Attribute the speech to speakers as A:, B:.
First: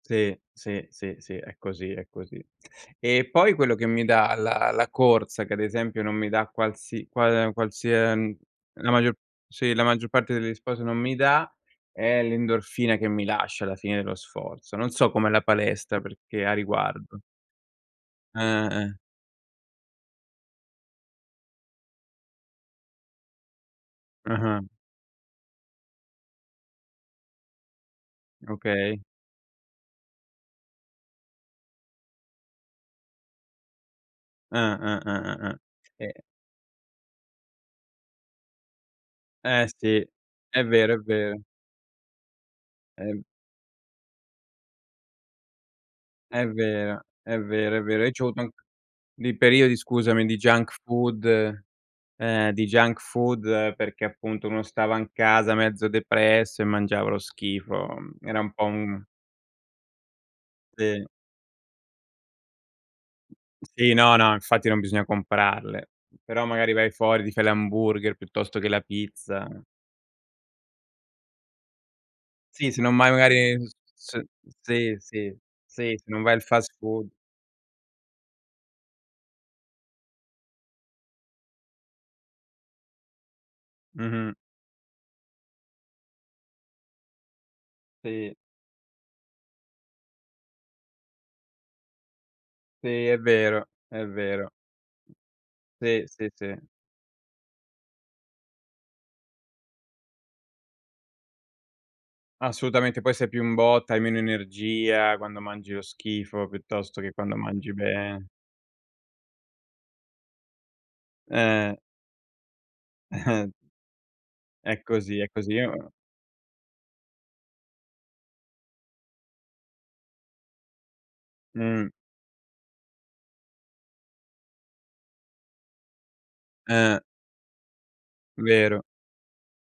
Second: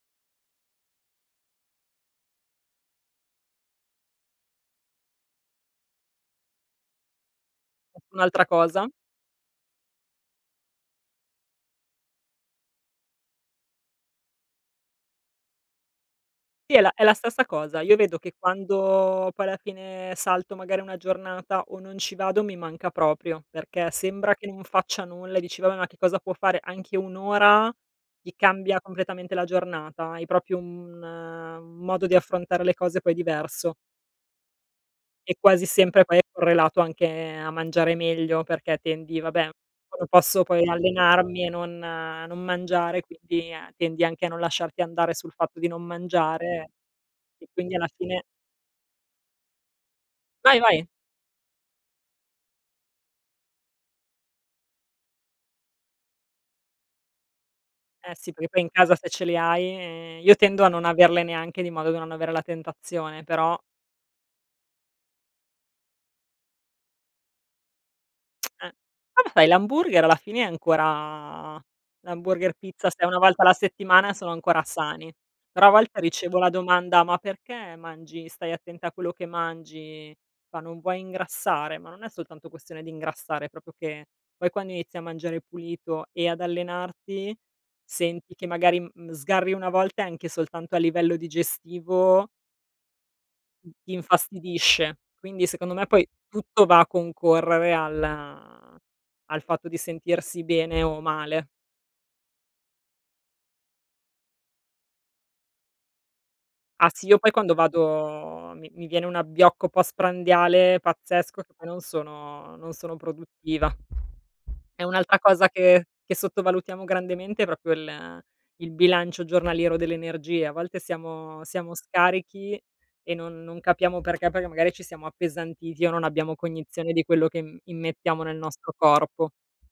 A: Sì, sì, sì, sì, è così, è così. E poi, quello che mi dà la la corsa, che ad esempio, non mi dà qualsi qual qualsia ehm,
B: Un'altra
A: la
B: cosa?
A: maggio sì, la maggior parte degli sport non mi dà, è l'endorfina che mi lascia alla fine dello sforzo. Non so com'è la palestra perché a
B: Sì, è la è la
A: riguardo.
B: stessa cosa. Io vedo che
A: Eh, eh.
B: quando poi alla fine salto, magari, una giornata, o non ci vado, mi manca proprio, perché sembra che
A: Ah-ah.
B: non faccia nulla e dici: "Vabbè, ma che cosa può fare?" Anche 1 ora, ti cambia
A: Okay.
B: completamente la giornata, hai proprio un un modo di affrontare le cose poi diverso.
A: Ah-ah
B: E
A: ah-ah.
B: quasi sempre,
A: Sì.
B: poi è correlato anche a mangiare meglio, perché tendi vabbè,
A: Eh sì,
B: posso
A: è
B: poi
A: vero, è vero.
B: allenarmi e non non mangiare,
A: Ehm
B: quindi, tendi anche a non lasciarti andare, sul fatto di non
A: È
B: mangiare
A: vero, è
B: e quindi
A: vero, è
B: alla
A: vero. Io
B: fine
A: c'ho avuto anc dei periodi, scusami, di
B: Vai,
A: junk
B: vai.
A: food ehm, di junk food perché appunto uno stava in casa mezzo depresso, e mangiava lo schifo.
B: Eh sì,
A: Era
B: perché
A: un
B: poi
A: po'
B: in casa
A: un
B: se ce li hai, ehm, io tendo a non
A: Sì.
B: averle neanche di modo da non avere la tentazione, però
A: Sì no, no, infatti non bisogna comprarle. Però magari vai fuori, ti fai l'hamburger piuttosto
B: Eh,
A: che la
B: vabbè sai,
A: pizza.
B: l'hamburger, alla fine è ancora l'hamburger,
A: Sì, se
B: pizza
A: non
B: se è
A: mai
B: 1 volta alla
A: magari
B: settimana
A: s
B: sono ancora
A: sì,
B: sani.
A: sì,
B: Però a
A: sì,
B: volte
A: sì, non vai
B: ricevo
A: al
B: la
A: fast
B: domanda:
A: food.
B: "Ma perché mangi stai attenta a quello che mangi?" Fa: "Non vuoi ingrassare?" Ma non è soltanto questione di ingrassare, proprio che,
A: Mh-mh.
B: poi quando inizi a mangiare pulito e ad allenarti, senti
A: Sì.
B: che magari m n sgarri 1 volta, e anche soltanto a livello digestivo
A: Sì, è vero,
B: ti
A: è vero.
B: infastidisce. Quindi secondo me,
A: Sì,
B: poi
A: sì, sì.
B: tutto va a concorrere al al fatto di sentirsi bene o male.
A: Assolutamente, poi sei più in botta, hai meno energia, quando mangi lo schifo,
B: Ah
A: piuttosto
B: sì,
A: che
B: io poi
A: quando
B: quando
A: mangi bene.
B: vado mi mi viene un abbiocco postprandiale pazzesco, che poi
A: Eh.
B: non sono non sono
A: Eh.
B: produttiva.
A: È
B: E
A: così,
B: un'altra
A: è
B: cosa
A: così.
B: che
A: Io
B: che sottovalutiamo grandemente, è proprio il il bilancio giornaliero dell'energia. A volte siamo siamo
A: Mh.
B: scarichi, e non non capiamo perché, perché magari ci siamo appesantiti, o non abbiamo cognizione
A: Eh.
B: di quello che im immettiamo nel nostro
A: Vero.
B: corpo.